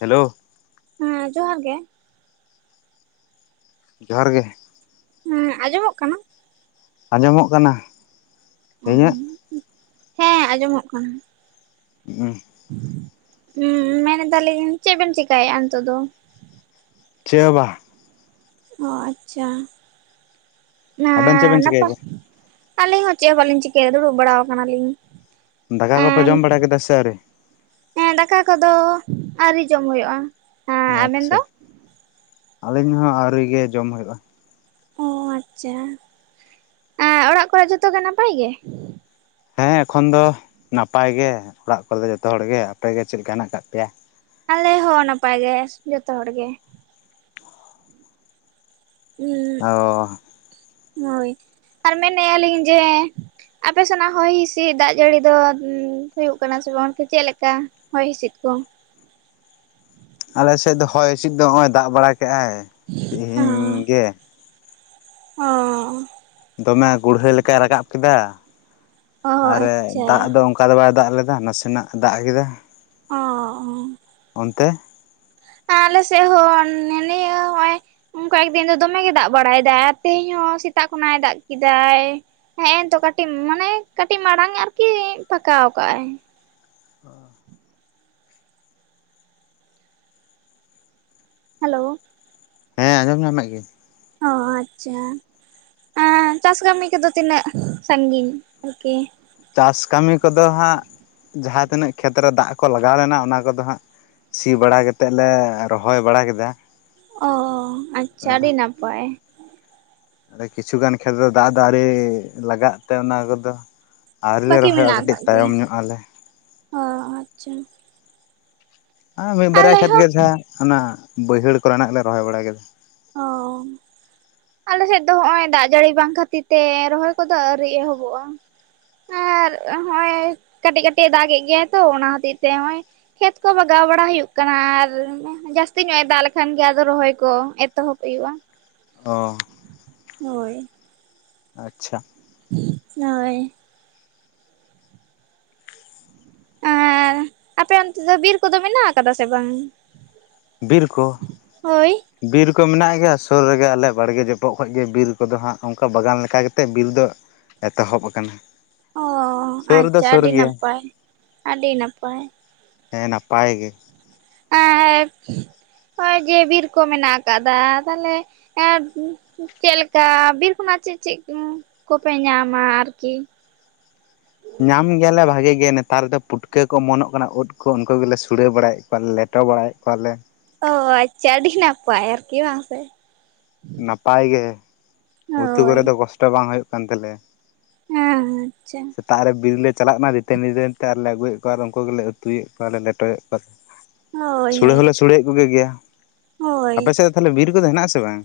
Hello. ᱦᱮᱸ ᱡᱚᱦᱟᱨ ᱜᱮ᱾ ᱡᱚᱦᱟᱨ ᱜᱮ᱾ ᱦᱮᱸ ᱟᱸᱡᱚᱢᱚᱜ ᱠᱟᱱᱟ? ᱟᱸᱡᱚᱢᱚᱜ ᱠᱟᱱᱟ᱾ ᱤᱧᱟᱹᱜ? [unintelligible] ᱦᱮᱸ ᱟᱸᱡᱚᱢᱚᱜ ᱠᱟᱱᱟ᱾ ᱦᱩᱸ᱾ ᱦᱩᱸ ᱢᱮᱱ ᱮᱫᱟᱞᱤᱧ ᱪᱮᱜ ᱵᱮᱱ ᱪᱮᱠᱟᱭᱮᱜ-ᱟ ᱱᱤᱛᱳᱜ ᱫᱚ? ᱪᱮᱜ‌ ᱦᱚ ᱵᱟᱷ᱾ ᱚ ᱟᱪᱪᱷᱟ ᱱᱟᱻ ᱟᱵᱮᱱ ᱪᱮᱫ ᱵᱮᱱ ᱱᱟᱯᱟ ᱪᱤᱠᱟᱹᱭᱮᱫᱟ? ᱟᱞᱤᱧ ᱦᱚᱸ ᱪᱮᱜ ᱦᱚᱸ ᱵᱟᱞᱤᱧ ᱪᱤᱠᱟᱹᱭᱫᱟ ᱫᱩᱲᱩᱵ ᱵᱟᱲᱟ ᱟᱠᱟᱱᱟᱞᱤᱧ᱾ ᱫᱟᱠᱟ ᱠᱚᱯᱮ ᱡᱚᱢ ᱵᱟᱲᱟ ᱠᱮᱫᱟ ᱥᱮ ᱟᱹᱣᱨᱤ? ᱮᱸᱜ ᱫᱟᱠᱟ ᱠᱚᱫᱚ ᱟᱹᱣᱨᱤ ᱡᱚᱢ ᱦᱩᱭᱩᱜ-ᱟ᱾ ᱟᱪᱪᱷᱟ ᱟᱞᱤᱧ ᱦᱚᱸ ᱟᱹᱣᱨᱤ ᱜᱮ ᱡᱚᱢ ᱦᱩᱭᱩᱜ-ᱟ᱾ ᱚ ᱟᱪᱪᱷᱟ ᱟᱸ ᱚᱲᱟᱜ ᱠᱚᱨᱮ ᱡᱚᱛᱚ ᱜᱮ ᱱᱟᱯᱟᱭ ᱜᱮ? ᱦᱮᱸ ᱮᱠᱷᱚᱱ ᱫᱚ ᱱᱟᱯᱟᱭ ᱜᱮ ᱚᱲᱟᱜ ᱠᱚᱨᱮ ᱫᱚ ᱡᱚᱛᱚ ᱦᱚᱲ ᱜᱮ, ᱟᱯᱮᱜᱮ ᱪᱮᱞᱠᱟ ᱦᱮᱱᱟᱜ ᱟᱠᱟᱫ ᱯᱮᱭᱟ? ᱟᱞᱮ ᱦᱚᱸ ᱱᱟᱯᱟᱭ ᱜᱮ, ᱡᱚᱛᱚ ᱦᱚᱲ ᱜᱮ᱾ ᱩᱸᱜ ᱚ ᱦᱳᱭ ᱟᱨ ᱢᱮᱱᱮᱜᱼᱟ ᱞᱤᱧ ᱡᱮ ᱟᱯᱮ ᱥᱮᱱᱟᱜ ᱦᱚᱭ ᱦᱤᱥᱤᱫ ᱫᱟᱜ ᱡᱟᱹᱲᱤ ᱫᱚ ᱦᱩᱭᱩᱜ ᱠᱟᱱᱟ ᱥᱮ ᱵᱟᱝ ᱪᱮᱫ ᱞᱮᱠᱟ? ᱦᱚᱭ ᱦᱤᱸᱥᱤᱫ ᱠᱚ? ᱟᱞᱮᱥᱮᱫ ᱫᱚ ᱦᱚᱭ ᱦᱤᱥᱤᱫ ᱫᱚ ᱦᱚᱜᱼᱚᱭ ᱫᱟᱜ ᱵᱟᱲᱟ ᱠᱮᱜᱼᱟᱭ ᱛᱮᱦᱮᱧ ᱜᱮ᱾ ᱚᱻ ᱫᱚᱢᱮ ᱜᱩᱲᱦᱟᱹᱭ ᱞᱮᱠᱟᱭ ᱨᱟᱠᱟᱵ ᱠᱮᱫᱟ ᱚ ᱟᱨᱮ ᱟᱪᱪᱷᱟ ᱫᱟᱜ ᱫᱚ ᱚ ᱠᱟ ᱫᱚ ᱵᱟᱭ ᱫᱟᱜ ᱞᱮᱫᱟ ᱱᱟᱥᱮᱱᱟᱜ ᱫᱟᱜ ᱠᱮᱫᱟ᱾ ᱚ, ᱚ ᱾ ᱚᱱᱛᱮ? ᱟᱞᱮ ᱥᱮᱫ ᱦᱚᱸ ᱱᱮ ᱱᱤᱭᱟᱹ ᱦᱚᱭ ᱩᱝ ᱠᱚᱭᱮᱠ ᱫᱤᱱ ᱫᱚ ᱫᱚᱢᱮ ᱜᱮ ᱫᱟᱜ ᱵᱟᱲᱟᱭᱮᱫᱟᱭ ᱟᱨ ᱛᱮᱦᱮᱧ ᱦᱚᱸ ᱥᱮᱛᱟᱜ ᱠᱷᱚᱱᱟᱜ ᱮ ᱫᱟᱜ ᱠᱤᱫᱟᱭ᱾ ᱦᱮᱸ ᱮᱱ ᱛᱚ ᱠᱟᱹᱴᱤᱡ ᱢᱟᱱᱮ ᱠᱟᱹᱴᱤᱡ ᱢᱟᱲᱟᱝ ᱟᱨᱠᱤ ᱯᱷᱟᱠᱟᱣ ᱠᱟᱜᱼᱟᱭ᱾ ᱦᱮᱞᱳ! ᱦᱮᱸ ᱟᱸᱡᱚᱢ ᱧᱟᱢᱮᱜ ᱜᱤᱭᱟᱹᱧ᱾ ᱚ ᱟᱪᱪᱷᱟ᱾ ᱮᱸ ᱪᱟᱥ ᱠᱟᱹᱢᱤ ᱠᱚᱫᱚ ᱛᱤᱱᱟᱹᱜ ᱥᱟᱺᱜᱤᱧ ᱟᱨᱠᱤ? ᱪᱟᱥ ᱠᱟᱢᱤ ᱠᱚᱫᱚ ᱦᱟᱜ ᱡᱟᱦᱟᱸ ᱛᱤᱱᱟᱹᱜ ᱠᱷᱮᱛᱨᱮ ᱫᱟᱜ ᱠᱚ ᱞᱟᱜᱟᱣ ᱞᱮᱱᱟ ᱚᱱᱟ ᱠᱚᱫᱚ ᱦᱟᱸᱜ ᱥᱤ ᱵᱟᱲᱟ ᱠᱟᱛᱮᱫ ᱞᱮ ᱨᱚᱦᱚᱭ ᱵᱟᱲᱟ ᱠᱮᱫᱟ᱾ ᱚ ᱟᱪᱪᱷᱟ ᱟᱹᱰᱤ ᱱᱟᱯᱟᱭ᱾ ᱟᱨ ᱠᱤᱪᱷᱩᱩᱜᱟᱱ ᱠᱷᱮᱛ ᱫᱚ ᱫᱟᱜ ᱫᱚ ᱟᱣᱨᱤ ᱞᱟᱜᱟᱜ ᱛᱮ ᱚᱱᱟ ᱠᱚᱫᱚ ᱟᱹᱣᱨᱤ ᱞᱮ ᱵᱟᱹᱠᱤ ᱨᱚᱦᱚᱭᱚᱜᱼᱟ ᱢᱮᱱᱟᱜ ᱠᱟᱹᱴᱤᱡ ᱟᱠᱟᱫ ᱜᱮᱭᱟ ᱛᱟᱭᱚᱢ ᱧᱚᱜ ᱟᱞᱮ᱾ ᱚ ᱟᱪᱪᱷᱟ᱾ ᱟ ᱢᱤᱜ ᱵᱟᱨᱭᱟ ᱟᱞᱮ ᱠᱷᱮᱛ ᱦᱚᱸ ᱜᱮ ᱡᱟᱦᱟ ᱚᱱᱟ ᱵᱟᱹᱭᱦᱟᱹᱲ ᱠᱚᱨᱮᱱᱟᱜ ᱜᱮᱞᱮ ᱨᱚᱦᱚᱭ ᱵᱟᱲᱟ ᱠᱮᱫᱟ᱾ ᱚ᱾ ᱟᱞᱮᱥᱮᱫ ᱫᱚ ᱦᱚᱜᱼᱚᱭ ᱫᱟᱜ ᱡᱟᱲᱤ ᱵᱟᱝ ᱠᱷᱟᱹᱛᱤᱨ ᱛᱮ ᱨᱚᱦᱚᱭ ᱠᱚᱫᱚ ᱟᱹᱣᱨᱤ ᱮᱦᱚᱵᱚᱜᱼᱟ᱾ ᱟᱨ ᱦᱚᱜᱼᱚᱭ ᱠᱟᱹᱴᱤᱡ ᱠᱟᱹᱴᱤᱡ ᱮ ᱫᱟᱜᱮᱫ ᱜᱮᱭᱟᱭ ᱛᱚ ᱚᱱᱟ ᱦᱚᱛᱤᱡ ᱛᱮ ᱦᱚᱜᱼᱚᱭ ᱠᱷᱮᱛ ᱠᱚ ᱵᱟᱜᱟᱣ ᱵᱟᱲᱟ ᱦᱩᱭᱩᱜ ᱠᱟᱱᱟ, ᱟᱨ ᱡᱟᱹᱥᱛᱤ ᱧᱚᱜ ᱮ ᱫᱟᱜ ᱞᱮᱠᱷᱟᱱ ᱜᱮ ᱨᱚᱦᱚᱭ ᱠᱚ ᱮ ᱛᱚᱦᱚᱵ ᱦᱩᱭᱩᱜᱼᱟ᱾ ᱚ᱾ ᱦᱳᱭ᱾ ᱟᱪᱪᱷᱟ᱾ [inaudible] ᱱᱳᱭ᱾ ᱟᱨ ᱟᱯᱮ ᱚᱱᱛᱮ ᱫᱚ ᱵᱤᱨ ᱠᱚ ᱫᱚ ᱢᱮᱱᱟᱜ ᱟᱠᱟᱫᱟ ᱥᱮ ᱵᱟᱝ? ᱵᱤᱨ ᱠᱚ? ᱦᱳᱭ ᱵᱤᱨ ᱠᱚ ᱢᱮᱱᱟᱜ ᱜᱮᱭᱟ ᱥᱳᱨ ᱨᱮ ᱜᱮ ᱟᱞᱮ ᱵᱟᱲᱜᱮ ᱡᱚᱯᱚᱜ ᱠᱷᱚᱡ ᱜᱮ ᱵᱤᱨ ᱠᱚ ᱫᱚ ᱦᱟᱸᱜ ᱚᱝᱠᱟ ᱵᱟᱜᱟᱱ ᱞᱮᱠᱟ ᱠᱮᱛᱮᱜ ᱵᱤᱨ ᱫᱚ ᱮᱛᱚᱦᱚᱵ ᱟᱠᱟᱱᱟ᱾ ᱚ ᱥᱩᱨ ᱫᱚ ᱟᱪᱪᱷᱟ ᱥᱩᱨ ᱟᱰᱤ ᱜᱮᱭᱟ ᱱᱟᱯᱟᱭ ᱟᱰᱤ ᱱᱟᱯᱟᱭ᱾ ᱦᱮᱸ ᱱᱟᱯᱟᱭ ᱜᱮ᱾ ᱮᱸᱠ ᱦᱚᱜᱼᱚᱭ ᱡᱮ ᱵᱤᱨ ᱠᱚ ᱢᱮᱱᱟᱜ ᱟᱠᱟᱜᱫᱟ ᱛᱟᱦᱚᱞᱮ ᱮᱸ ᱪᱮᱜ ᱞᱮᱠᱟ ᱵᱤᱨ ᱠᱷᱚᱱᱟᱜ ᱪᱮᱫ ᱪᱮᱫ ᱠᱚ ᱯᱮ ᱧᱟᱢᱟ ᱟᱨᱠᱤ? ᱧᱟᱸᱢ ᱜᱮᱭᱟᱞᱮ ᱵᱷᱟᱜᱮ ᱜᱮ ᱱᱮᱛᱟᱨ ᱫᱚ ᱯᱩᱴᱠᱟᱹ ᱠᱚ ᱚᱢᱚᱱᱚᱜ ᱠᱟᱱᱟ ᱳᱫ ᱠᱚ ᱳᱱᱠᱳ ᱜᱮᱞᱮ ᱥᱩᱲᱟᱹ ᱵᱟᱲᱟᱭᱮᱜ ᱠᱚᱣᱟ ᱞᱮᱴᱚ ᱵᱟᱲᱟᱭᱮᱜ ᱠᱚᱣᱟᱞᱮ᱾ ᱚᱸ ᱟᱪᱪᱷᱟ ᱟᱹᱰᱤ ᱱᱟᱯᱟᱭ ᱟᱨᱠᱤ ᱵᱟᱝ ᱥᱮ? ᱱᱟᱯᱟᱭ ᱜᱮ, ᱩᱛᱩ ᱦᱳᱭ ᱠᱚᱨᱮ ᱫᱚ ᱠᱚᱥᱴᱚ ᱵᱟᱝ ᱦᱳᱭᱳᱜ ᱠᱟᱱ ᱛᱟᱞᱮᱭᱟ᱾ ᱦᱮᱸ ᱟᱪᱪᱷᱟ᱾ ᱥᱮᱛᱟᱜ ᱨᱮ ᱵᱤᱨ ᱞᱮ ᱪᱟᱞᱟᱜ ᱢᱟ ᱫᱤᱛᱟᱹᱱᱤ ᱫᱤᱛᱟᱹᱱᱤ ᱛᱮ ᱟᱨ ᱞᱮ ᱟᱹᱜᱩᱭᱮᱫ ᱠᱚᱣᱟ ᱟᱨ ᱩᱝᱠᱩ ᱜᱮᱞᱮ ᱩᱛᱩ ᱭᱮᱫ ᱠᱚᱣᱟᱞᱮ ᱞᱮᱴᱚᱭᱮᱜ ᱠᱚᱣᱟ ᱞᱮ᱾ ᱦᱳᱭ ᱥᱳᱲᱮ ᱦᱳᱭ ᱦᱚᱸ ᱞᱮ ᱥᱳᱲᱮ ᱭᱮᱫ ᱠᱚ ᱜᱮ ᱜᱮᱭᱟ ᱦᱳᱭ ᱟᱯᱮ ᱥᱮᱫ ᱫᱚ ᱛᱟᱞᱦᱮ ᱵᱤᱨ ᱠᱚ ᱫᱚ ᱦᱮᱱᱟᱜ-ᱟ ᱥᱮ ᱵᱟᱝ?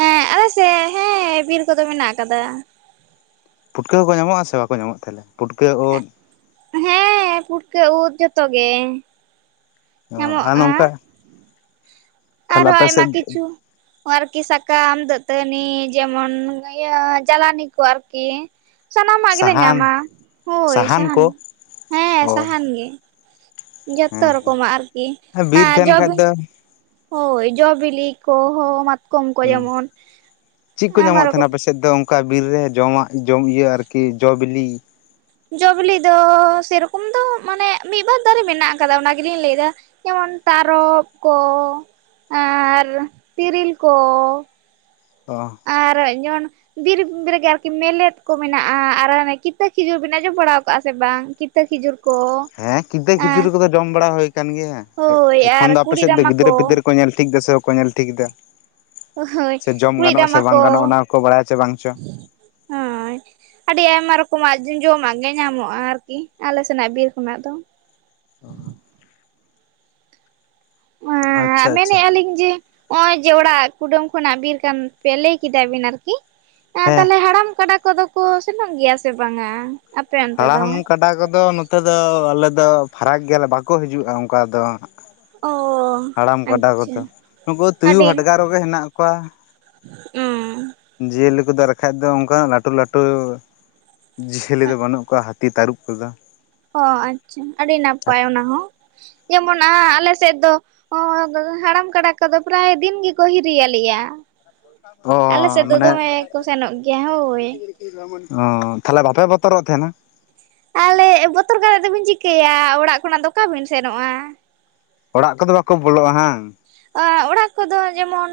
ᱦᱮᱸ ᱟᱞ ᱥᱮᱜ ᱦᱮᱸ ᱵᱤᱨ ᱠᱚ ᱫᱚ ᱢᱮᱱᱟᱜ ᱟᱠᱟᱫᱟ᱾ ᱯᱷᱩᱴᱠᱟᱹ ᱦᱚᱸ ᱠᱚ ᱧᱟᱢᱚᱜ-ᱟ ᱥᱮ ᱵᱟᱠᱚ ᱧᱟᱢᱚᱜ ᱛᱟᱦᱮᱱᱟ ᱯᱩᱴᱠᱟᱹ ᱳᱸᱫ? ᱦᱮᱸ ᱯᱷᱩᱴᱠᱟᱹ ᱩᱫ ᱡᱚᱛᱚ ᱜᱮ᱾ ᱚᱸ ᱧᱟᱢᱚᱜᱼᱟ᱾ ᱱᱚᱝᱠᱟ ᱛᱟᱦᱚᱞᱮ ᱟᱨᱦᱚᱸ ᱟᱯᱮ ᱟᱭᱢᱟ ᱥᱮᱫ ᱠᱤᱪᱷᱩ ᱚ ᱟᱨᱠᱤ ᱥᱟᱠᱟᱢ ᱫᱟᱹᱛᱟᱹᱱᱤ ᱡᱮᱢᱚᱱ ᱤᱭᱟᱹ ᱡᱟᱞᱟᱱᱤ ᱠᱚ ᱟᱨᱠᱤ᱾ ᱥᱟᱱᱟᱢᱟᱜ ᱜᱮ ᱞᱮ ᱥᱟᱦᱟᱱ ᱧᱟᱢᱟ ᱦᱳᱭ ᱥᱟᱦᱟᱱ ᱦᱮᱸ ᱚ ᱥᱟᱦᱟᱱ ᱜᱮ᱾ ᱡᱚᱛᱛᱚ ᱦᱮᱸ ᱨᱚᱠᱚ ᱢᱟᱸᱜ ᱟᱨᱠᱤ ᱵᱤᱨ ᱟᱸ ᱛᱟᱦᱮᱱ ᱡᱚ ᱠᱷᱟᱡ ᱵᱤ ᱫᱚ ᱦᱳᱭ ᱡᱚ-ᱵᱤᱞᱤ ᱠᱚ ᱦᱚᱸ ᱢᱟᱛᱠᱚᱢ ᱠᱚ ᱦᱩᱸ ᱡᱮᱢᱚᱱ ᱪᱮᱫ ᱠᱚ ᱟᱭᱢᱟ ᱧᱟᱢᱚᱜ ᱨᱚ ᱛᱟᱦᱮᱱᱟ ᱫᱚ ᱚᱝᱠᱟ ᱵᱤᱨ ᱨᱮ ᱡᱚᱢᱟᱜ ᱡᱚᱢ ᱤᱭᱟᱹ ᱟᱨᱠᱤ ᱡᱚ-ᱵᱤᱞᱤ ᱡᱚ-ᱵᱤᱞᱤ ᱫᱚ ᱥᱮᱨᱚᱠᱚᱢ ᱫᱚ ᱢᱟᱱᱮ ᱢᱤᱜ-ᱵᱟᱨ ᱫᱟᱨᱮ ᱢᱮᱱᱟᱜ ᱟᱠᱟᱫᱟ ᱚᱱᱟ ᱜᱮᱞᱤᱧ ᱞᱟᱹᱭᱫᱟ᱾ ᱡᱮᱢᱚᱱ ᱛᱟᱨᱚᱵ ᱠᱚ ᱟᱨ ᱛᱤᱨᱤᱞ ᱠᱚ ᱚᱸ᱾ ᱟᱨ ᱡᱮᱢᱚᱱ ᱵᱤᱨ ᱨᱮ ᱜᱮ ᱟᱨᱠᱤ ᱢᱮᱞᱮᱫ ᱠᱚ ᱢᱮᱱᱟᱜ-ᱟ᱾ ᱟᱨ ᱦᱟᱱᱮ ᱠᱤᱛᱟᱹ ᱠᱷᱤᱡᱩᱨ ᱵᱤᱱ ᱟᱸᱡᱚᱢ ᱵᱟᱲᱟᱣ ᱠᱟᱜ-ᱟ ᱥᱮ ᱵᱟᱝ? ᱠᱤᱛ ᱠᱤᱛᱟᱹ ᱠᱷᱤᱡᱩᱨ ᱠᱚ ᱦᱮᱸ ᱠᱤᱫᱟᱹ ᱮᱸ ᱠᱷᱤᱡᱩᱨᱤ ᱠᱚᱫᱚ ᱡᱚᱢ ᱵᱟᱲᱟ ᱦᱳᱭ ᱠᱟᱱ ᱜᱮᱭᱟ ᱮ ᱦᱳᱭ ᱮᱠᱷᱚᱱ ᱟᱨ ᱫᱚ ᱟᱯᱮ ᱠᱩᱲᱤᱫ ᱥᱮᱫ ᱫᱚ ᱨᱟᱢᱟ ᱜᱤᱫᱽᱨᱟᱹ-ᱯᱤᱫᱟᱹᱨ ᱠᱚ ᱧᱮᱞ ᱴᱷᱤᱠ ᱫᱟ ᱥᱮ ᱵᱟᱠᱚ ᱧᱮᱞ ᱴᱷᱤᱠ ᱫᱟ? ᱦᱳᱭ ᱥᱮ ᱡᱚᱢ ᱠᱩᱲᱤᱫ ᱜᱟᱱᱚᱜ-ᱟ ᱥᱮ ᱨᱟᱢᱟ ᱵᱟᱝ ᱜᱟᱱᱚᱜ-ᱟ ᱚᱱᱟ ᱦᱚᱸ ᱠᱚ ᱵᱟᱲᱟᱭ ᱪᱚ ᱵᱟᱝ ᱪᱚ? ᱦᱚᱸᱭ᱾ ᱟᱹᱰᱤ ᱟᱭᱢᱟ ᱨᱚᱠᱚᱢᱟᱜ ᱡᱚᱢᱟᱜ ᱜᱮ ᱧᱟᱢᱚᱜ-ᱟ ᱟᱨᱠᱤ ᱟᱞᱮ ᱥᱮᱱᱟᱜ ᱵᱤᱨ ᱠᱷᱚᱱᱟᱜ ᱫᱚ᱾ [inaudible] ᱟᱻ ᱟᱪᱪᱷᱟ ᱟᱪᱪᱷᱟ ᱢᱮᱱᱮᱜ-ᱟ ᱟᱹᱞᱤᱧ ᱡᱮ ᱦᱚᱜ-ᱚᱭ ᱡᱮ ᱚᱲᱟᱜ ᱠᱩᱰᱟᱹᱢ ᱠᱷᱚᱱᱟᱜ ᱵᱤᱨ ᱠᱟᱱ ᱯᱮᱭᱟ ᱞᱟᱹᱭ ᱠᱮᱫᱟ ᱵᱤᱱ ᱟᱨᱠᱤ ᱟᱸ ᱦᱮᱸ ᱛᱟᱦᱞᱮ ᱦᱟᱲᱟᱢ ᱠᱟᱰᱟ ᱠᱚ ᱫᱚ ᱠᱚ ᱥᱮᱱᱚᱜ ᱜᱮᱭᱟ ᱥᱮ ᱵᱟᱝᱟ? ᱟᱯᱮ ᱚᱱᱛᱮ ᱫᱚ? ᱦᱟᱲᱟᱢ ᱠᱟᱰᱟ ᱠᱚ ᱫᱚ ᱱᱚᱛᱮ ᱫᱚ ᱟᱞᱮ ᱫᱚ ᱯᱷᱟᱨᱟᱠ ᱜᱮᱭᱟᱞᱮ ᱵᱟᱠᱚ ᱦᱤᱡᱩᱜ-ᱟ ᱚᱝᱠᱟ ᱫᱚ᱾ ᱚ ᱦᱟᱲᱟᱢ ᱠᱟᱰᱟ ᱠᱚ ᱟᱪᱪᱷᱟ ᱫᱚ ᱱᱩᱠᱩ ᱛᱩᱭᱩ ᱦᱟᱰᱜᱟᱨ ᱠᱚ ᱜᱮ ᱦᱮᱱᱟᱜ ᱠᱚᱣᱟ᱾ ᱚᱸ᱾ ᱡᱤᱭᱟᱹᱞᱤ ᱠᱚ ᱫᱚ ᱟᱨ ᱠᱷᱟᱡ ᱫᱚ ᱚᱱᱠᱟᱱᱟᱜ ᱞᱟᱹᱴᱩ ᱞᱟᱹᱴᱩ ᱡᱤᱭᱟᱹᱞᱤ ᱫᱚ ᱵᱟᱹᱱᱩᱜ ᱠᱚᱣᱟ ᱦᱟ ᱛᱤ ᱛᱟᱹᱨᱩᱵ ᱠᱚᱫᱚ᱾ ᱚ ᱟᱪᱪᱷᱟ ᱟᱹᱰᱤ ᱱᱟᱯᱟᱭ ᱚᱱᱟ ᱦᱚᱸ ᱡᱮᱢᱚᱱ ᱟᱻ ᱟᱞᱮ ᱥᱮᱜ ᱫᱚ ᱚ ᱦᱟᱲᱟᱢ ᱠᱟᱰᱟ ᱠᱚᱫᱚ ᱯᱮᱨᱟᱭ ᱫᱤᱱ ᱜᱮᱠᱚ ᱦᱤᱨᱤᱭ ᱟᱞᱮᱭᱟ᱾ ᱚ ᱟᱞᱮ ᱥᱮᱫ ᱫᱚ ᱢᱟᱱᱮ ᱫᱚᱢᱮ ᱠᱚ ᱥᱮᱱᱚᱜ ᱜᱮᱭᱟ ᱦᱳᱭ᱾ ᱚ ᱛᱟᱦᱞᱮ ᱵᱟᱯᱮ ᱵᱚᱛᱚᱨᱚᱜ ᱛᱟᱦᱮᱱᱟ? ᱟᱞᱮ ᱵᱚᱛᱚᱨ ᱠᱟᱛᱜ ᱫᱚᱵᱤᱱ ᱪᱤᱠᱟᱹᱭᱟ ᱚᱲᱟᱜ ᱠᱷᱚᱱᱟᱜ ᱫᱚ ᱚᱠᱟ ᱵᱤᱱ ᱥᱮᱱᱚᱜᱼᱟ? ᱚᱲᱟᱜ ᱠᱚᱫᱚ ᱵᱟᱠᱚ ᱵᱚᱞᱚᱜᱼᱟ ᱦᱟᱝ। ᱚᱲᱟᱜ ᱠᱚᱫᱚ ᱡᱮᱢᱚᱱ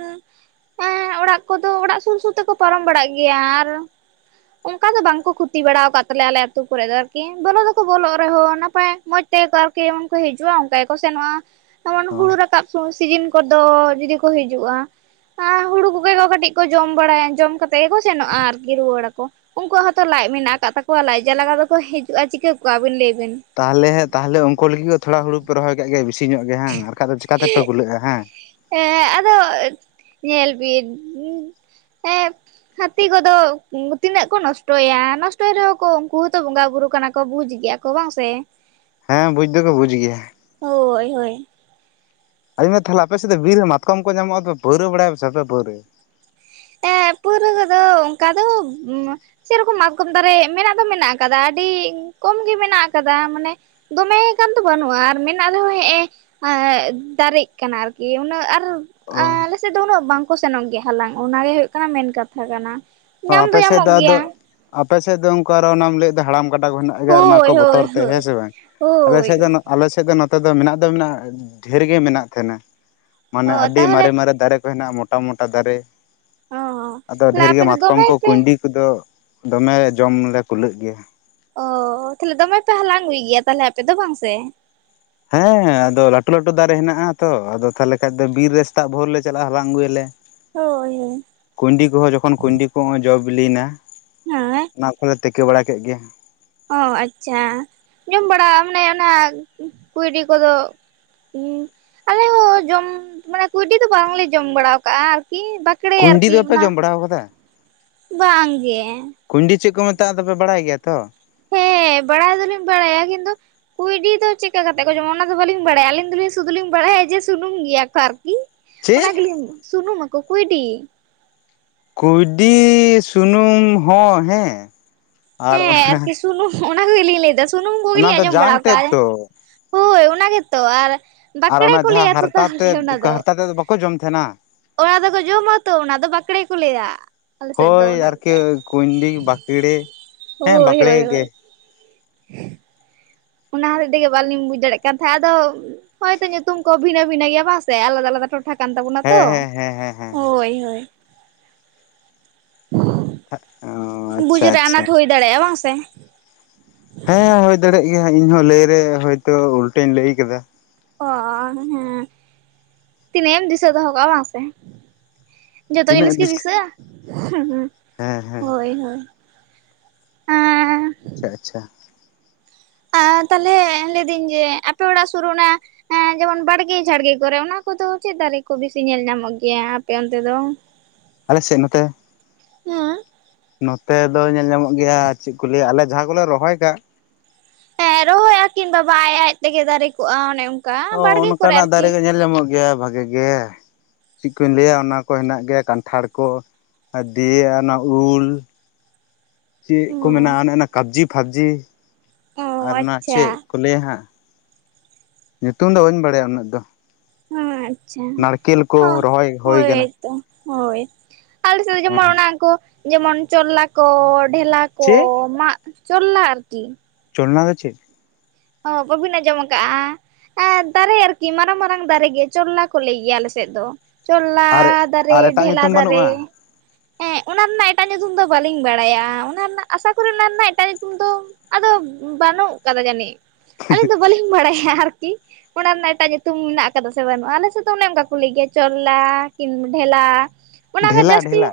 ᱦᱮᱸ ᱚᱲᱟᱜ ᱠᱚᱫᱚ ᱚᱲᱟᱜ ᱥᱩᱨ ᱥᱩᱨ ᱛᱮᱠᱚ ᱯᱟᱨᱚᱢ ᱵᱟᱲᱟᱜ ᱜᱮᱭᱟ ᱟᱨ ᱚᱱᱠᱟ ᱫᱚ ᱵᱟᱝᱠᱚ ᱠᱷᱩᱛᱤ ᱵᱟᱲᱟ ᱟᱠᱟᱫ ᱛᱟᱞᱮᱭᱟ ᱟᱞᱮ ᱟᱹᱛᱩ ᱠᱚᱨᱮ ᱫᱚ ᱟᱨᱠᱤ ᱵᱚᱞᱚ ᱫᱚᱠᱚ ᱵᱚᱞᱚᱜ ᱨᱮᱦᱚᱸ ᱱᱟᱯᱟᱭ ᱢᱚᱸᱡᱽ ᱛᱮ ᱟᱨᱠᱤ ᱡᱮᱢᱚᱱ ᱠᱚ ᱦᱤᱡᱩᱜᱼᱟ ᱚᱱᱠᱟ ᱜᱮᱠᱚ ᱥᱮᱱᱚᱜᱼᱟ᱾ ᱡᱮᱚᱱ ᱚ ᱦᱩᱲᱩ ᱨᱟᱠᱟᱵ ᱥᱤᱡᱤᱱ ᱠᱚᱫᱚ ᱡᱩᱫᱤ ᱠᱚ ᱦᱤᱡᱩᱜᱼᱟ ᱟ ᱦᱩᱲᱩ ᱠᱚᱜᱮ ᱠᱚ ᱠᱟᱹᱴᱤᱡ ᱠᱚ ᱡᱚᱢ ᱵᱟᱲᱟᱭᱟ ᱡᱚᱢ ᱠᱟᱛᱮ ᱜᱮᱠᱚ ᱥᱮᱱᱚᱜᱼᱟ ᱟᱨᱠᱤ ᱨᱩᱣᱟᱹᱲᱟᱠᱚ। ᱩᱱᱠᱩᱣᱟᱜ ᱦᱚᱸᱛᱚ ᱞᱟᱡ ᱢᱮᱱᱟᱜ ᱟᱠᱟᱫ ᱛᱟᱠᱚᱣᱟ ᱞᱟᱡ ᱡᱟᱞᱟ ᱫᱚᱠᱚ ᱦᱤᱡᱩᱜᱼᱟ ᱪᱤᱠᱟᱹ ᱠᱚᱜᱣᱟ ᱟᱹᱵᱤᱱ ᱞᱟᱹᱭ ᱵᱤᱱ? ᱛᱟᱦᱚᱞᱮ ᱛᱟᱦᱚᱞᱮ ᱩᱱᱠᱩ ᱞᱟᱹᱜᱤᱫ ᱦᱚᱸ ᱛᱷᱚᱲᱟ ᱦᱩᱲᱩ ᱯᱮ ᱨᱚᱦᱚᱭ ᱠᱟᱜ ᱜᱮᱭᱟ ᱾ ᱵᱤᱥᱤ ᱧᱚᱜ ᱜᱮ ᱦᱟᱜ ᱟᱨᱠᱷᱟᱡ ᱫᱚ ᱪᱤᱠᱟᱛᱮᱯᱮ ᱠᱩᱞᱟᱹᱜᱼᱟ ᱦᱮᱸ। ᱦᱮᱸ ᱟᱫᱚ ᱧᱮᱞ ᱵᱤᱱ ᱮᱸ ᱦᱟᱹᱛᱤ ᱠᱚᱫᱚ ᱛᱤᱱᱟᱹᱜ ᱠᱚ ᱱᱚᱥᱴᱚᱭᱟ? ᱱᱚᱥᱴᱚᱭ ᱨᱮᱦᱚᱸ ᱠᱚ ᱩᱱᱠᱩ ᱦᱚᱸᱛᱚ ᱵᱚᱸᱜᱟ ᱵᱩᱨᱩ ᱠᱟᱱᱟ ᱠᱚ ᱵᱩᱡᱽ ᱜᱮᱭᱟ ᱠᱚ। ᱠᱚ ᱵᱟᱝ ᱥᱮ? ᱦᱮᱸ ᱵᱩᱡᱽ ᱫᱚᱠᱚ ᱵᱩᱡᱽ ᱜᱮᱭᱟ। ᱦᱳᱭ ᱦᱳᱭ। ᱟᱫᱚᱧ ᱢᱮᱱ ᱫᱟ ᱛᱟᱦᱚᱞᱮ ᱟᱯᱮ ᱥᱮᱫ ᱫᱚ ᱵᱤᱨ ᱨᱮ ᱢᱟᱛᱠᱚᱢ ᱠᱚ ᱧᱟᱢᱚᱜᱼᱟ ᱾ ᱯᱟᱣᱨᱟᱹ ᱵᱟᱲᱟᱭ ᱯᱮ ᱥᱮ ᱵᱟᱯᱮ ᱯᱟᱹᱣᱨᱟᱭᱟ? ᱦᱮᱸ ᱯᱟᱹᱣᱨᱟᱹ ᱠᱚᱫᱚ ᱚᱱᱠᱟ ᱫᱚ ᱥᱮᱨᱚᱠᱚᱢ ᱢᱟᱛᱠᱚᱢ ᱫᱟᱨᱮᱹ ᱢᱮᱱᱟᱜ ᱫᱚ ᱢᱮᱱᱟᱜ ᱟᱠᱟᱫᱟ, ᱟᱹᱰᱤᱻ ᱠᱚᱢ ᱜᱮ ᱢᱮᱱᱟᱜ ᱟᱠᱟᱫᱟ ᱾ ᱢᱟᱱᱮ ᱫᱚᱢᱮ ᱜᱟᱱ ᱫᱚ ᱵᱟᱹᱱᱩᱜᱼᱟ, ᱟᱨ ᱢᱮᱱᱟᱜ ᱨᱮᱦᱚᱸ ᱦᱮᱸ ᱮ ᱮᱸ ᱫᱟᱨᱮᱜ ᱠᱟᱱᱟ ᱟᱨᱠᱤ ᱩᱱᱟᱹᱜ ᱟᱨ ᱚ ᱟᱞᱮ ᱥᱮᱫ ᱫᱚ ᱩᱱᱟᱹᱜ ᱵᱟᱝᱠᱚ ᱥᱮᱱᱚᱜ ᱜᱮᱭᱟ ᱾ᱦᱟᱞᱟᱝ ᱚᱱᱟᱜᱮ ᱦᱩᱭᱩᱜ ᱠᱟᱱᱟ ᱢᱮᱱ ᱠᱟᱛᱷᱟ ᱠᱟᱱᱟ। ᱚ ᱧᱟᱢ ᱟᱯᱮ ᱥᱮᱫ ᱧᱟᱢᱚᱜ ᱫᱚ ᱟᱫᱚ, ᱜᱮᱭᱟ ᱟᱯᱮᱥᱮᱫ ᱫᱚ ᱚᱱᱠᱟ ᱟᱨᱚᱢ ᱞᱟᱹᱭᱮᱫ ᱫᱚ ᱦᱟᱲᱟᱢ ᱠᱟᱰᱟ ᱠᱚ ᱨᱮᱱᱟᱜ ᱟᱨ ᱚᱱᱟ ᱦᱳᱭ ᱠᱚ ᱦᱳᱭ ᱵᱚᱛᱚᱨ ᱛᱮ ᱦᱳᱭ ᱦᱮᱸ ᱥᱮ ᱵᱟᱝ ᱟᱞᱮ ᱦᱳᱭ ᱥᱮᱫ ᱫᱚ ᱟᱞᱮ ᱥᱮᱫ ᱫᱚ ᱱᱚᱛᱮ ᱫᱚ ᱢᱮᱱᱟᱜ ᱫᱚ ᱢᱮᱱᱟᱜ ᱰᱷᱮᱨ ᱜᱮ ᱢᱮᱱᱟᱜ ᱛᱟᱦᱮᱱᱟ। ᱚ ᱢᱟᱱᱮ ᱟᱹᱰᱤ ᱛᱟᱦᱚᱞᱮ ᱢᱟᱨᱮ ᱢᱟᱨᱮ ᱫᱟᱨᱮᱹ ᱠᱚ ᱦᱮᱱᱟᱜᱼᱟ ᱾ ᱢᱚᱴᱟ ᱢᱚᱴᱟ ᱫᱟᱨᱮᱹ ᱚ ᱟᱫᱚ ᱛᱟᱦᱞᱮ ᱰᱷᱮᱨ ᱟᱯᱮ ᱜᱮ ᱫᱚ ᱢᱟᱛ ᱫᱚᱢᱮ ᱯᱮ ᱛᱤᱠᱤ ᱠᱚᱫᱚ ᱫᱚᱢᱮ ᱡᱚᱢ ᱞᱮ ᱠᱩᱞᱟᱹᱜ ᱜᱮᱭᱟ। ᱚᱻ ᱛᱟᱦᱚᱞᱮ ᱫᱚᱢᱮ ᱯᱮ ᱦᱟᱞᱟᱝ ᱟᱹᱜᱩᱭ ᱜᱮᱭᱟ ᱛᱟᱦᱚᱞᱮ ᱟᱯᱮ ᱫᱚ ᱵᱟᱝ ᱥᱮ? ᱦᱮᱸ ᱟᱫᱚ ᱞᱟᱹᱴᱩ ᱞᱟᱹᱴᱩ ᱫᱟᱨᱮᱹ ᱦᱮᱱᱟᱜᱼ ᱟ ᱛᱚ ᱾ ᱟᱫᱚ ᱛᱟᱦᱚᱞᱮ ᱠᱷᱟᱱ ᱫᱚ ᱵᱤᱨ ᱨᱮ ᱥᱮᱛᱟᱜ ᱵᱷᱳᱨ ᱞᱮ ᱪᱟᱞᱟᱜᱼᱟ ᱾ ᱦᱟᱞᱟᱝ ᱟᱹᱜᱩᱭᱟᱞᱮ। ᱦᱳᱭ ᱼᱼ ᱠᱩᱸᱭᱰᱤ ᱠᱚᱦᱚᱸ ᱡᱚᱠᱷᱚᱱ ᱠᱩᱸᱭᱰᱤ ᱠᱚ ᱡᱚ ᱵᱤᱞᱤᱭᱮᱱᱟ, ᱦᱮᱸ ᱚᱱᱟ ᱠᱚᱞᱮ ᱛᱤᱠᱤ ᱵᱟᱲᱟ ᱠᱮᱫ ᱜᱮ। ᱚ ᱟᱪᱪᱷᱟ ᱡᱚᱢ ᱵᱟᱲᱟ ᱢᱟᱱᱮ ᱚᱱᱟ ᱠᱩᱭᱰᱤ ᱠᱚᱫᱚ ᱟᱞᱮ ᱦᱚᱸ ᱡᱚᱢ ᱢᱟᱱᱮ ᱠᱩᱭᱰᱤ ᱫᱚ ᱵᱟᱝᱞᱮ ᱡᱚᱢ ᱵᱟᱲᱟ ᱠᱟᱜᱼᱟ ᱟᱨᱠᱤ ᱾ ᱵᱟᱠ ᱵᱟᱠᱲᱮ ᱠᱩᱸᱭᱰᱤ ᱟᱨᱠᱤ ᱫᱚᱯᱮ ᱚᱱᱟ, ᱡᱚᱢ ᱵᱟᱲᱟᱣ ᱠᱟᱫᱟ ᱵᱟᱝᱻᱜᱮ। ᱠᱩᱭᱰᱤ ᱪᱮᱫ ᱠᱚ ᱢᱮᱛᱟᱜᱼᱟ ᱟᱫᱚᱯᱮ ᱵᱟᱲᱟᱭ ᱜᱮᱭᱟ ᱛᱚ? ᱦᱮᱸ ᱵᱟᱲᱟᱭ ᱫᱚᱞᱤᱧ ᱵᱟᱲᱟᱭᱼᱟ ᱾ ᱠᱤᱱᱛᱩ ᱠᱩᱭᱰᱤ ᱫᱚ ᱪᱮᱫᱠᱟ ᱠᱟᱛᱮ ᱠᱚ ᱡᱚᱢᱟ, ᱚᱱᱟ ᱫᱚ ᱵᱟᱹᱞᱤᱧ ᱵᱟᱲᱟᱭᱟ ᱾ ᱟᱹᱞᱤᱧ ᱫᱚᱞᱤᱧ ᱥᱩᱫᱩᱞᱤᱧ ᱵᱟᱲᱟᱭᱟ ᱡᱮ ᱥᱩᱱᱩᱢ ᱜᱮᱭᱟ ᱠᱚ ᱟᱨᱠᱤ। ᱪᱮᱫ ᱚᱱᱟ ᱜᱮᱞᱤᱧ ᱥᱩᱱᱩᱢ ᱟᱠᱚ ᱠᱩᱭᱰᱤ? ᱠᱩᱭᱰᱤ ᱥᱩᱱᱩᱢ ᱦᱚᱸ ᱦᱮᱸ ᱟᱨ ᱦᱮᱸ ᱚᱱᱟ ᱟᱨᱠᱤ ᱥᱩᱱᱩᱢ ᱚᱱᱟ ᱠᱚᱜᱮᱞᱤᱧ ᱞᱟᱹᱭᱮᱫᱟ ᱾ ᱥᱩᱱᱩᱢ ᱚᱱᱟ ᱠᱚᱜᱮᱞᱤᱧ ᱫᱚ ᱟᱸᱡᱚᱢ ᱵᱟᱲᱟ ᱡᱟᱝ ᱛᱮᱫ ᱟᱠᱟᱫᱼᱟ ᱛᱚ ᱾ ᱦᱳᱭ ᱚᱱᱟ ᱜᱮᱛᱚ ᱟᱨ ᱟᱨ ᱵᱟᱠᱲᱮ ᱚᱱᱟ ᱠᱚ ᱞᱟᱹᱭᱟ ᱡᱟᱦᱟᱸ ᱛᱚ ᱦᱟᱨᱛᱟ ᱛᱟᱦᱚᱞᱮ ᱛᱮᱫ, ᱚᱱᱟ ᱦᱟᱨᱛᱟ ᱛᱮᱫ ᱫᱚ ᱵᱟᱠᱚ ᱡᱚᱢ ᱛᱟᱦᱮᱱᱟ? ᱚᱱᱟ ᱫᱚᱠᱚ ᱡᱚᱢᱟ ᱛᱚ ᱚᱱᱟ ᱫᱚ, ᱵᱟᱠᱲᱮ ᱠᱚ ᱞᱟᱹᱭᱼᱟ। ᱦᱳᱭ ᱟᱨᱠᱤ ᱠᱩᱭᱰᱤ ᱵᱟᱠᱲᱮ ᱦᱮᱸ ᱦᱳᱭ ᱵᱟᱠᱲᱮ ᱦᱳᱭ ᱜᱮ ᱦᱳᱭ। ᱚᱱᱟ ᱦᱚᱛᱮᱫ ᱛᱮᱜᱮ ᱵᱟᱹᱞᱤᱧ ᱵᱩᱡ ᱫᱟᱲᱮᱭᱟᱜ ᱠᱟᱱ ᱛᱟᱦᱮᱸᱫ ᱾ ᱟᱫᱚ ᱦᱳᱭ ᱛᱚ ᱧᱩᱛᱩᱢ ᱠᱚ ᱵᱷᱤᱱᱟᱹ ᱵᱷᱤᱱᱟᱹ ᱜᱮᱭᱟ ᱵᱟᱝ ᱥᱮ ᱟᱞᱟᱫᱟ ᱟᱞᱟᱫᱟ? ᱠᱟᱛᱷᱟ ᱠᱟᱱ ᱛᱟᱵᱚᱱᱟ ᱛᱚ, ᱦᱮᱸ ᱦᱮᱸ ᱦᱮᱸ ᱦᱮᱸ ᱦᱮᱸ ᱦᱳᱭ ᱦᱳᱭ ᱾ ᱚ ᱟᱪᱪᱷᱟ ᱵᱩᱡᱽᱨᱮ ᱟᱪᱪᱷᱟ ᱟᱱᱟᱴ ᱦᱩᱭ ᱫᱟᱲᱮᱜ-ᱟ, ᱵᱟᱝ ᱥᱮ? ᱦᱮᱸ ᱦᱳᱭ ᱫᱟᱲᱮᱭᱟᱜ ᱜᱮᱭᱟ ᱤᱧᱦᱚ ᱞᱟᱹᱭ ᱨᱮ ᱦᱳᱭᱛᱚ ᱩᱞᱴᱟᱹᱧ ᱞᱟᱹᱭ ᱟᱠᱟᱫᱟ ᱾ ᱚ ᱦᱮᱸ ᱛᱤᱱᱟᱹᱜ ᱮᱢ ᱫᱤᱥᱟᱹ ᱫᱚᱦᱚ ᱠᱟᱜ-ᱟ ᱵᱟᱝ ᱥᱮ? ᱡᱷᱚᱛᱚ ᱛᱤᱱᱟᱹᱜ ᱡᱤᱱᱤᱥ ᱠᱤ ᱫᱤᱥ ᱫᱤᱥᱟᱹᱜ-ᱟ? ᱦᱚᱸ ᱦᱮᱸ ᱦᱮᱸ ᱦᱳᱭ ᱦᱳᱭ ᱾ ᱟᱪᱪᱷᱟ ᱟᱪᱪᱷᱟ ᱾ ᱟᱨ ᱛᱟᱦᱚᱞᱮ ᱞᱟᱹᱭ ᱫᱟᱹᱧ ᱟᱹᱯᱮ ᱚᱲᱟᱜ ᱥᱳᱨ ᱚᱱᱟ ᱦᱮᱸ ᱡᱮᱢᱚᱱ ᱵᱟᱲᱜᱮ ᱡᱷᱟᱲᱜᱮ ᱠᱚᱨᱮ, ᱚᱱᱟ ᱠᱚᱫᱚ ᱪᱮᱫ ᱫᱟᱨᱮᱹ ᱠᱚ ᱵᱤᱥᱤ ᱧᱮᱞ ᱧᱟᱢᱚᱜ ᱜᱮᱭᱟ, ᱟᱯᱮ ᱚᱱᱛᱮ ᱫᱚ? [unintelligible] ᱼᱼ ᱟᱞᱮᱥᱮᱫ ᱱᱚᱛᱮ? ᱦᱩᱸ ᱾ ᱱᱚᱛᱮ ᱫᱚ ᱧᱮᱞ ᱧᱟᱢᱚᱜ ᱜᱮᱭᱟ ᱪᱮᱜ ᱠᱩ ᱞᱟᱹᱭᱟ ᱟᱞᱮ ᱡᱟᱦᱟᱸ ᱠᱚᱞᱮ ᱨᱚᱦᱚᱭ ᱠᱟᱜ ᱦᱮᱸ ᱨᱚᱦᱚᱭ ᱟᱹᱠᱤᱱ ᱵᱟ ᱵᱟ ᱟᱡ ᱟᱡ ᱛᱮᱜᱮ ᱫᱟᱨᱮ ᱠᱚᱜ-ᱟ ᱚᱱᱮ ᱚᱱᱠᱟ ᱚ ᱵᱟᱲᱜᱮ ᱠᱚᱨᱮ ᱚᱱᱠᱟᱱᱟᱜ ᱟᱨᱠᱤ ᱫᱟᱨᱮ ᱫᱚ ᱧᱮᱞ ᱧᱟᱢᱚᱜ ᱜᱮᱭᱟ ᱵᱷᱟᱜᱮ ᱜᱮ ᱾ ᱪᱮᱫ ᱠᱚᱧ ᱞᱟᱹᱭᱟ ᱚᱱᱟ ᱠᱚ ᱦᱮᱱᱟᱜ ᱜᱮᱭᱟ ᱠᱟᱱᱴᱷᱟᱲ ᱠᱚ ᱫᱤᱭᱮᱭᱟ ᱚᱱᱟ ᱩᱞ [inaudible] ᱪᱮᱫ ᱠᱚ ᱦᱩᱸ ᱢᱮᱱᱟᱜ-ᱟ᱾ ᱚᱱᱮ ᱚᱱᱟ ᱠᱟᱵᱽᱡᱤ ᱯᱷᱟᱵᱽᱡᱤ ᱚ ᱟᱨ ᱚᱱᱟ ᱟᱪᱪᱷᱟ ᱪᱮᱫ ᱠᱚ ᱞᱟᱹᱭᱟ ᱦᱟᱸᱜ ᱧᱩᱛᱩᱢ ᱫᱚ ᱵᱟᱹᱧ ᱵᱟᱲᱟᱭᱟ ᱩᱱᱟᱹᱜ ᱫᱚ ᱾ ᱟᱪᱪᱷᱟ ᱠᱚ ᱚᱸ ᱨᱚᱦᱚᱭ ᱦᱩᱭ ᱚᱭ ᱠᱟᱱᱟ ᱦᱳᱭ ᱟᱞᱮ ᱥᱮᱫ ᱫᱚ ᱦᱮᱸ ᱡᱮᱢᱚᱱ ᱚᱱᱟ ᱠᱚ ᱡᱮᱢᱚᱱ ᱪᱚᱞᱞᱟ ᱠᱚ ᱰᱷᱮᱞᱟ ᱠᱚ ᱪᱮᱫ ᱢᱟᱜ ᱪᱚᱞᱞᱟ ᱟᱨᱠᱤ ᱾ ᱪᱚᱞᱱᱟ ᱫᱚ ᱪᱮᱫ? ᱚᱸ ᱵᱟᱹᱵᱤᱱ ᱟᱸᱡᱚᱢ ᱠᱟᱫ-ᱟ ᱾ ᱮ ᱫᱟᱨᱮ ᱟᱨᱠᱤ ᱢᱟᱨᱟᱝ ᱢᱟᱨᱟᱝ ᱫᱟᱨᱮ ᱜᱮ ᱪᱚᱞᱞᱟ ᱠᱚ ᱞᱟᱹᱭ ᱜᱮᱭᱟ ᱟᱞᱮᱥᱮᱫ ᱫᱚ ᱾ ᱪᱚᱞᱞᱞᱟ ᱟᱨ ᱫᱟᱨᱮ ᱟᱨ ᱮᱴᱟᱜ ᱰᱷᱮᱞᱟ ᱧᱩᱛᱩᱢ ᱫᱟᱨᱮ ᱵᱟᱹᱱᱩᱜᱼᱟ [unintelligible] ᱚᱱᱟ ᱨᱮᱱᱟᱜ ᱮᱴᱟᱜ ᱧᱩᱛᱩᱢ ᱫᱚ ᱵᱟᱹᱞᱤᱧ ᱵᱟᱲᱟᱭᱟ ᱚᱱᱟ ᱨᱮᱱᱟᱜ ᱟᱥᱟ ᱠᱚᱨᱤ ᱚᱱᱟ ᱨᱮᱱᱟᱜ ᱮᱴᱟᱜ ᱧᱩᱛᱩᱢ ᱫᱚ ᱟᱫᱚ ᱵᱟᱹᱱᱩᱜ ᱠᱟᱫᱟ ᱡᱟᱹᱱᱤᱡ ᱟᱹᱞᱤᱧ ᱫᱚ ᱵᱟᱹᱞᱤᱧ ᱵᱟᱲᱟᱭᱟ ᱟᱨᱠᱤ ᱾ ᱚᱱᱟ ᱨᱮᱱᱟᱜ ᱮᱴᱟᱜ ᱧᱩᱛᱩᱢ ᱢᱮᱱᱟᱜ ᱠᱟᱫᱟ ᱥᱮ ᱵᱟᱹᱱᱩᱜ-ᱟ᱾ ᱟᱞᱮ ᱥᱮᱫ ᱫᱚ ᱚᱱᱮ ᱚᱱᱠᱟ ᱠᱚ ᱞᱟᱹᱭ ᱜᱮᱭᱟ ᱪᱚᱞᱞᱟ ᱠᱤᱢ ᱰᱷᱮᱞᱟ ᱾ ᱚᱱᱟᱛᱮ ᱰᱷᱮᱞᱟ ᱡᱟᱹᱥᱛᱤ ᱰᱷᱮᱞᱟ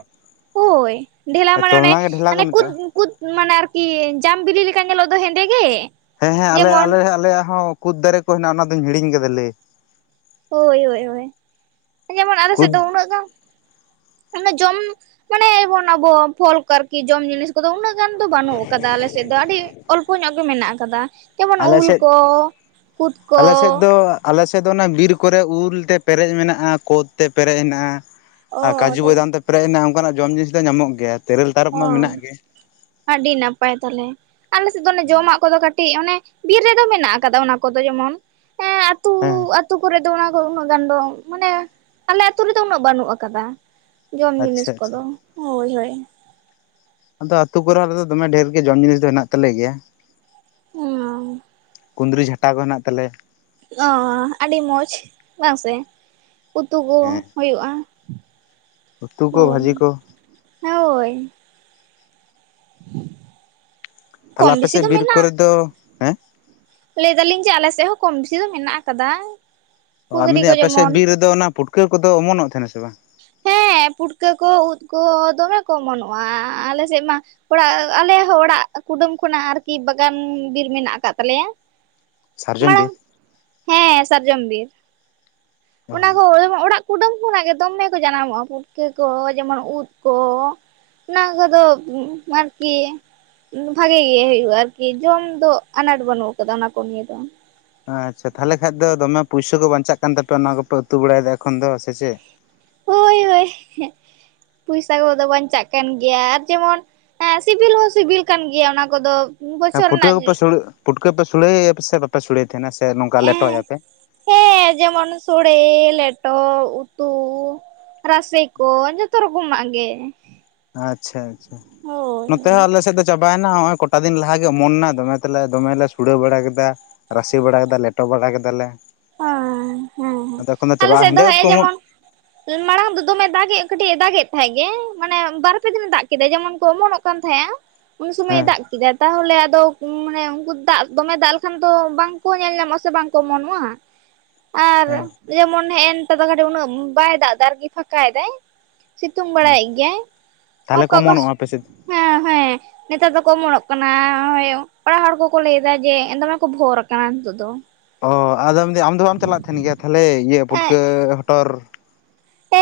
ᱦᱳᱭ ᱰᱷᱮᱞᱟ ᱢᱟᱱᱮ ᱚᱱᱮ ᱪᱚᱞᱱᱟ ᱜᱮ ᱰᱷᱮᱞᱟ ᱠᱚ ᱚᱱᱮ ᱠᱩᱫ ᱢᱮᱛᱟᱜᱼᱟ ᱠᱩᱫ ᱢᱟᱱᱮ ᱟᱨᱠᱤ ᱡᱟᱢ ᱵᱤᱞᱤ ᱞᱮᱠᱟ ᱧᱮᱞᱚᱜ ᱫᱚ ᱦᱮᱸᱫᱮ ᱜᱮ ᱾ ᱦᱮᱸ ᱦᱮᱸ ᱟᱞᱮ ᱟᱞᱮ ᱟᱞᱮᱭᱟᱜ ᱦᱚᱸ ᱠᱩᱫ ᱫᱟᱨᱮ ᱠᱚ ᱦᱮᱱᱟᱜ-ᱟ᱾ ᱚᱱᱟ ᱫᱚᱧ ᱦᱤᱲᱤᱧ ᱠᱟᱫᱟ ᱞᱮ ᱦᱳᱭ ᱦᱳᱭ ᱦᱳᱭ ᱡᱮᱢᱚᱱ ᱟᱞᱮ ᱥᱮᱫ ᱠᱩᱫ ᱫᱚ ᱩᱱᱟᱹᱜ ᱜᱟᱱ ᱚᱱᱮ ᱡᱚᱢ ᱢᱟᱱᱮ ᱵᱚᱱ ᱟᱵᱚ ᱯᱷᱚᱞ ᱠᱚ ᱟᱨᱠᱤ ᱡᱚᱢ ᱡᱤᱱᱤᱥ ᱠᱚᱫᱚ ᱩᱱᱟᱹᱜ ᱜᱟᱱ ᱫᱚ ᱵᱟᱹᱱᱩᱜ ᱠᱟᱫᱟ ᱟᱞᱮ ᱥᱮᱫ ᱫᱚ ᱟᱹᱰᱤ ᱚᱞᱯᱚ ᱧᱚᱜ ᱜᱮ ᱢᱮᱱᱟᱜ ᱠᱟᱫᱟ ᱾ ᱡᱮᱢᱚᱱ ᱟᱞᱮ ᱩᱞ ᱥᱮᱫ ᱠᱚ ᱠᱩᱸᱫᱽ ᱠᱚ ᱾ ᱟᱞᱮᱥᱮᱫ ᱫᱚ ᱚᱱᱟ ᱵᱤᱨ ᱠᱚᱨᱮ ᱩᱞᱛᱮ ᱯᱮᱨᱮᱡ ᱢᱮᱱᱟᱜ-ᱟ᱾ ᱠᱳᱛ ᱛᱮ ᱯᱮᱨᱮᱡ ᱦᱮᱱᱟᱜ-ᱟ ᱾ ᱚ ᱟᱨ ᱠᱟᱡᱩ ᱛᱟᱦᱞᱮ ᱵᱚᱭᱫᱟᱢ ᱛᱮ ᱯᱮᱨᱮᱡ ᱮᱱᱟ ᱟ ᱚᱱᱠᱟᱱᱟᱜ ᱡᱚᱢ ᱡᱤᱱᱤᱥ ᱫᱚ ᱧᱟᱢᱚᱜ ᱜᱮᱭᱟ ᱾ ᱚ ᱟᱹᱰᱤ ᱱᱟᱯᱟᱭ ᱛᱟᱦᱟᱞᱮ ᱟᱞᱮᱥᱮᱫ ᱫᱚ ᱚᱱᱮ ᱦᱮᱸ ᱡᱚᱢᱟᱜ ᱠᱚᱫᱚ ᱠᱟᱹᱴᱤᱡ ᱚᱱᱮ ᱵᱤᱨ ᱨᱮᱫᱚ ᱢᱮᱱᱟᱜ ᱠᱟᱫᱟ ᱚᱱᱟ ᱠᱚᱫᱚ ᱡᱮᱢᱚᱱ ᱮᱸ ᱟᱹᱛᱩ ᱟᱹᱛᱩ ᱠᱚᱨᱮᱫ ᱚᱱᱟ ᱠᱚ ᱩᱱᱟᱹᱜ ᱜᱟᱱ ᱫᱚ ᱢᱟᱱᱮ ᱟᱞᱮ ᱟᱹᱛᱩ ᱨᱮᱫᱚ ᱩᱱᱟᱹᱜ ᱵᱟᱹᱱᱩᱜ ᱟᱠᱟᱫᱟ ᱾ ᱡᱚᱢ ᱡᱤᱱᱤᱥ ᱟᱪᱪᱷᱟ ᱟᱪᱪᱷᱟ ᱠᱚᱫᱚ ᱦᱳᱭ ᱦᱳᱭ ᱾ ᱟᱫᱚ ᱟᱹᱛᱩ ᱠᱚᱨᱮ ᱨᱮᱫᱚ ᱫᱚᱢᱮ ᱰᱷᱮᱨ ᱜᱮ ᱡᱚᱢ ᱡᱤᱱᱤᱥ ᱫᱚ ᱦᱮᱱᱟᱜ ᱛᱟᱞᱮ ᱜᱮᱭᱟ ᱾ ᱚᱸ ᱾ ᱠᱩᱸᱫᱽᱨᱤ ᱡᱷᱟᱴᱟ ᱠᱚ ᱦᱮᱱᱟᱜ ᱛᱟᱞᱮ ᱾ ᱚ ᱟᱹᱰᱤ ᱢᱚᱸᱡᱽ ᱵᱟᱝᱥᱮ ᱩᱛᱩ ᱠᱚ ᱦᱮᱸ ᱦᱳᱭᱳᱜ-ᱟ ᱾ ᱩᱛᱩ ᱠᱚ ᱵᱷᱟᱹᱡᱤ ᱠᱚ ᱾ ᱦᱳᱭ ᱾ ᱛᱟᱦᱚᱞᱮ ᱠᱚᱢ ᱵᱮᱥᱤ ᱟᱯᱮᱥᱮᱫ ᱫᱚ ᱵᱤᱨ ᱠᱚᱨᱮ ᱢᱮᱱᱟᱜᱼᱟ ᱫᱚ ᱦᱮᱸ ᱞᱟᱹᱭ ᱫᱟᱞᱤᱧ ᱡᱮ ᱟᱞᱮ ᱥᱮᱫ ᱦᱚᱸ ᱠᱚᱢ ᱵᱮᱥᱤ ᱫᱚ ᱢᱮᱱᱟᱜ ᱟᱠᱟᱫᱟ᱾ ᱚ ᱠᱩᱸᱫᱽᱨᱤ ᱠᱚ ᱢᱮᱱᱫᱟᱹᱧ ᱟᱯᱮ ᱡᱮᱢᱚᱱ ᱥᱮᱫ ᱵᱤᱨ ᱨᱮᱫᱚ ᱚᱱᱟ ᱯᱩᱴᱠᱟᱹ ᱠᱚᱫᱚ ᱚᱢᱚᱱᱚᱜ ᱛᱟᱦᱮᱱᱟ ᱥᱮ ᱵᱟᱝ? ᱦᱮᱸ ᱯᱩᱴᱠᱟᱹ ᱠᱚ ᱩᱫ ᱠᱚ ᱫᱚᱢᱮ ᱠᱚ ᱚᱢᱚᱱᱚᱜᱼᱟ᱾ ᱟᱞᱮ ᱥᱮᱫ ᱢᱟ ᱚᱲᱟᱜ ᱟᱞᱮᱦᱚᱸ ᱚᱲᱟᱜ ᱠᱩᱰᱟᱹᱢ ᱠᱷᱚᱱᱟᱜ ᱟᱨᱠᱤ ᱵᱟᱜᱟᱱ ᱵᱤᱨ ᱢᱮᱱᱟᱜ ᱟᱠᱟᱫ ᱛᱟᱞᱮᱭᱟ ᱾ ᱥᱟᱨᱡᱚᱢ ᱵᱤᱨ? ᱦᱮᱸ ᱥᱟᱨᱡᱚᱢ ᱵᱤᱨ, ᱚ ᱚᱱᱟ ᱠᱚ ᱚᱲᱟᱜ ᱠᱩᱰᱟᱹᱢ ᱠᱚᱱᱟᱜ ᱜᱮ ᱫᱚᱢᱮ ᱠᱚ ᱡᱟᱱᱟᱢᱚᱜᱼᱟ ᱯᱩᱴᱠᱟᱹ ᱠᱚ ᱡᱮᱢᱚᱱ ᱩᱫ ᱠᱚ ᱾ ᱚᱱᱟ ᱠᱚᱫᱚ ᱟᱨᱠᱤ ᱾ ᱵᱷᱟᱜᱮ ᱜᱮ ᱦᱳᱭᱳᱜᱼᱟ ᱟᱨᱠᱤ ᱡᱚᱢ ᱫᱚ ᱟᱱᱟᱴ ᱵᱟᱹᱱᱩᱜ ᱟᱠᱟᱫᱟ ᱚᱱᱟ ᱠᱚ ᱱᱤᱭᱮ ᱫᱚ ᱾ ᱟᱪᱪᱷᱟ ᱛᱟᱦᱚᱞᱮ ᱠᱷᱟᱱᱡ ᱫᱚ ᱫᱚᱢᱮ ᱯᱩᱭᱥᱟᱹ ᱠᱚ ᱵᱟᱧᱪᱟᱜ ᱠᱟᱱ ᱛᱟᱯᱮᱭᱟ ᱚᱱᱟ ᱠᱚᱯᱮ ᱩᱛᱩ ᱵᱟᱲᱟᱭᱮᱫᱟ ᱮᱠᱷᱚᱱ ᱫᱚ ᱥᱮ ᱪᱮᱫ? ᱦᱳᱭ ᱦᱳᱭ ᱯᱚᱭᱥᱟ ᱠᱚᱫᱚ ᱵᱟᱧᱪᱟᱜ ᱠᱟᱱ ᱜᱮᱭᱟ ᱟᱨ ᱡᱮᱢᱚᱱ ᱦᱮᱸ ᱥᱤᱵᱤᱞ ᱦᱚᱸ ᱥᱤᱵᱤᱞ ᱠᱟᱱ ᱜᱮᱭᱟ ᱚᱱᱟ ᱠᱚᱫᱚ ᱦᱮᱸ ᱵᱚᱪᱷᱚᱨ ᱨᱮᱱᱟᱜ ᱯᱷᱩᱴᱠᱟᱹᱯᱮ ᱯᱷᱩᱴᱠᱟᱹ ᱯᱮ ᱥᱚᱲᱮᱟᱭ ᱥᱮ ᱵᱟᱯᱮ ᱥᱚᱲᱮᱟᱭ ᱛᱟᱦᱮᱱᱟ ᱥᱮ ᱱᱚᱝᱠᱟ ᱮᱸ ᱞᱮᱴᱚᱭᱟᱯᱮ? ᱦᱮᱸ ᱡᱮᱢᱚᱱ ᱥᱳᱲᱮ ᱞᱮᱴᱚ ᱩᱛᱩ ᱾ ᱨᱟᱥᱮ ᱠᱚ ᱡᱚᱛᱚ ᱨᱚᱠᱚᱢᱟᱜ ᱜᱮ ᱾ ᱟᱪᱪᱷᱟ ᱟᱪᱪᱷᱟ ᱱᱚᱛᱮ ᱦᱳᱭ ᱦᱚᱸ ᱟᱞᱮ ᱥᱮᱫ ᱫᱚ ᱪᱟᱵᱟᱭᱮᱱᱟ ᱱᱚᱜ ᱚᱭ ᱠᱚᱴᱟ ᱫᱤᱱ ᱞᱟᱦᱟᱜᱮ ᱚᱢᱚᱱᱱᱟ ᱫᱚᱢᱮ ᱛᱮᱞᱮ ᱫᱚᱢᱮᱞᱮ ᱥᱳᱲᱮᱹ ᱵᱟᱲᱟ ᱠᱮᱫᱟ ᱾ ᱨᱟᱥᱮ ᱵᱟᱲᱟ ᱠᱮᱫᱟᱞᱮ ᱞᱮᱴᱚ ᱵᱟᱲᱟ ᱠᱮᱫᱟᱞᱮ ᱾ [inaudible] ᱦᱮᱸ ᱦᱮᱸ ᱟᱞᱮ ᱥᱮᱫ ᱫᱚ ᱦᱮᱸᱫᱮ ᱩᱫ ᱦᱮᱜᱮ ᱠᱚ ᱚᱢᱚᱱ ᱡᱮᱢᱚᱱ ᱢᱟᱲᱟᱝ ᱫᱚᱢᱮ ᱫᱟᱜ ᱮ ᱠᱟᱹᱴᱤᱡ ᱫᱟᱜᱮᱫ ᱛᱟᱦᱮᱸᱜ ᱜᱮ ᱢᱟᱱᱮ ᱵᱟᱨ ᱯᱮ ᱫᱤᱱ ᱫᱟᱜ ᱠᱮᱫᱟᱭ ᱡᱮᱢᱚᱱ ᱠᱚ ᱚᱢᱚᱱᱚᱜ [inaudible] ᱩᱱ ᱥᱚᱢᱚᱭ ᱮ ᱦᱮᱸ ᱫᱟᱜ ᱠᱮᱫᱟ ᱛᱟᱦᱚᱞᱮ ᱟᱫᱚ ᱢᱟᱱᱮ ᱩᱱᱠᱩ ᱫᱟᱜ ᱫᱚᱢᱮ ᱫᱟᱜ ᱞᱮᱠᱷᱟᱱ ᱫᱚ ᱵᱟᱝᱠᱚ ᱧᱮᱞ ᱧᱟᱢᱚᱜᱼᱟ ᱥᱮ ᱵᱟᱝᱠᱚ ᱚᱢᱚᱱᱚᱜᱼᱟ ᱾ ᱦᱮᱸ ᱾ ᱡᱮᱢᱚᱱ ᱦᱮᱜᱮ ᱱᱮᱛᱟᱫᱚ ᱠᱟᱹᱴᱤᱡ ᱩᱱᱟᱹᱜ ᱵᱟᱭ ᱫᱟᱜ ᱮᱫᱟ ᱟᱨᱠᱤ ᱯᱷᱟᱸᱠᱟᱭ ᱫᱟᱭ ᱾ ᱥᱤᱛᱩᱝ ᱵᱟᱲᱟᱭᱮᱫ ᱜᱮᱭᱟᱭ ᱛᱟᱦᱚᱞᱮ ᱚᱠᱟ ᱠᱚ ᱚᱠᱟ ᱚᱢᱚᱱᱚᱜᱼᱟ ᱟᱯᱮᱥᱮᱫ? ᱦᱮᱸ ᱦᱮᱸ ᱾ ᱱᱮᱛᱟᱨ ᱫᱚᱠᱚ ᱚᱢᱚᱱᱚᱜ ᱠᱟᱱᱟᱭ ᱚᱲᱟᱜ ᱦᱚᱲ ᱠᱚᱠᱚ ᱞᱟᱹᱭ ᱮᱫᱟ ᱡᱮ ᱫᱚᱢᱮ ᱠᱚ ᱵᱷᱳᱨ ᱟᱠᱟᱱᱟ ᱱᱤᱛᱚᱜ ᱫᱚ ᱾ ᱚ ᱟᱫᱚ ᱢᱮᱱᱫᱟᱧ ᱟᱢ ᱫᱚ ᱵᱟᱢ ᱪᱟᱞᱟᱜ ᱠᱟᱱ ᱜᱮᱭᱟ ᱛᱟᱦᱚᱞᱮ ᱤᱭᱟᱹ ᱮᱸ ᱯᱩᱴᱠᱟᱹ ᱦᱚᱴᱚᱨ? ᱮ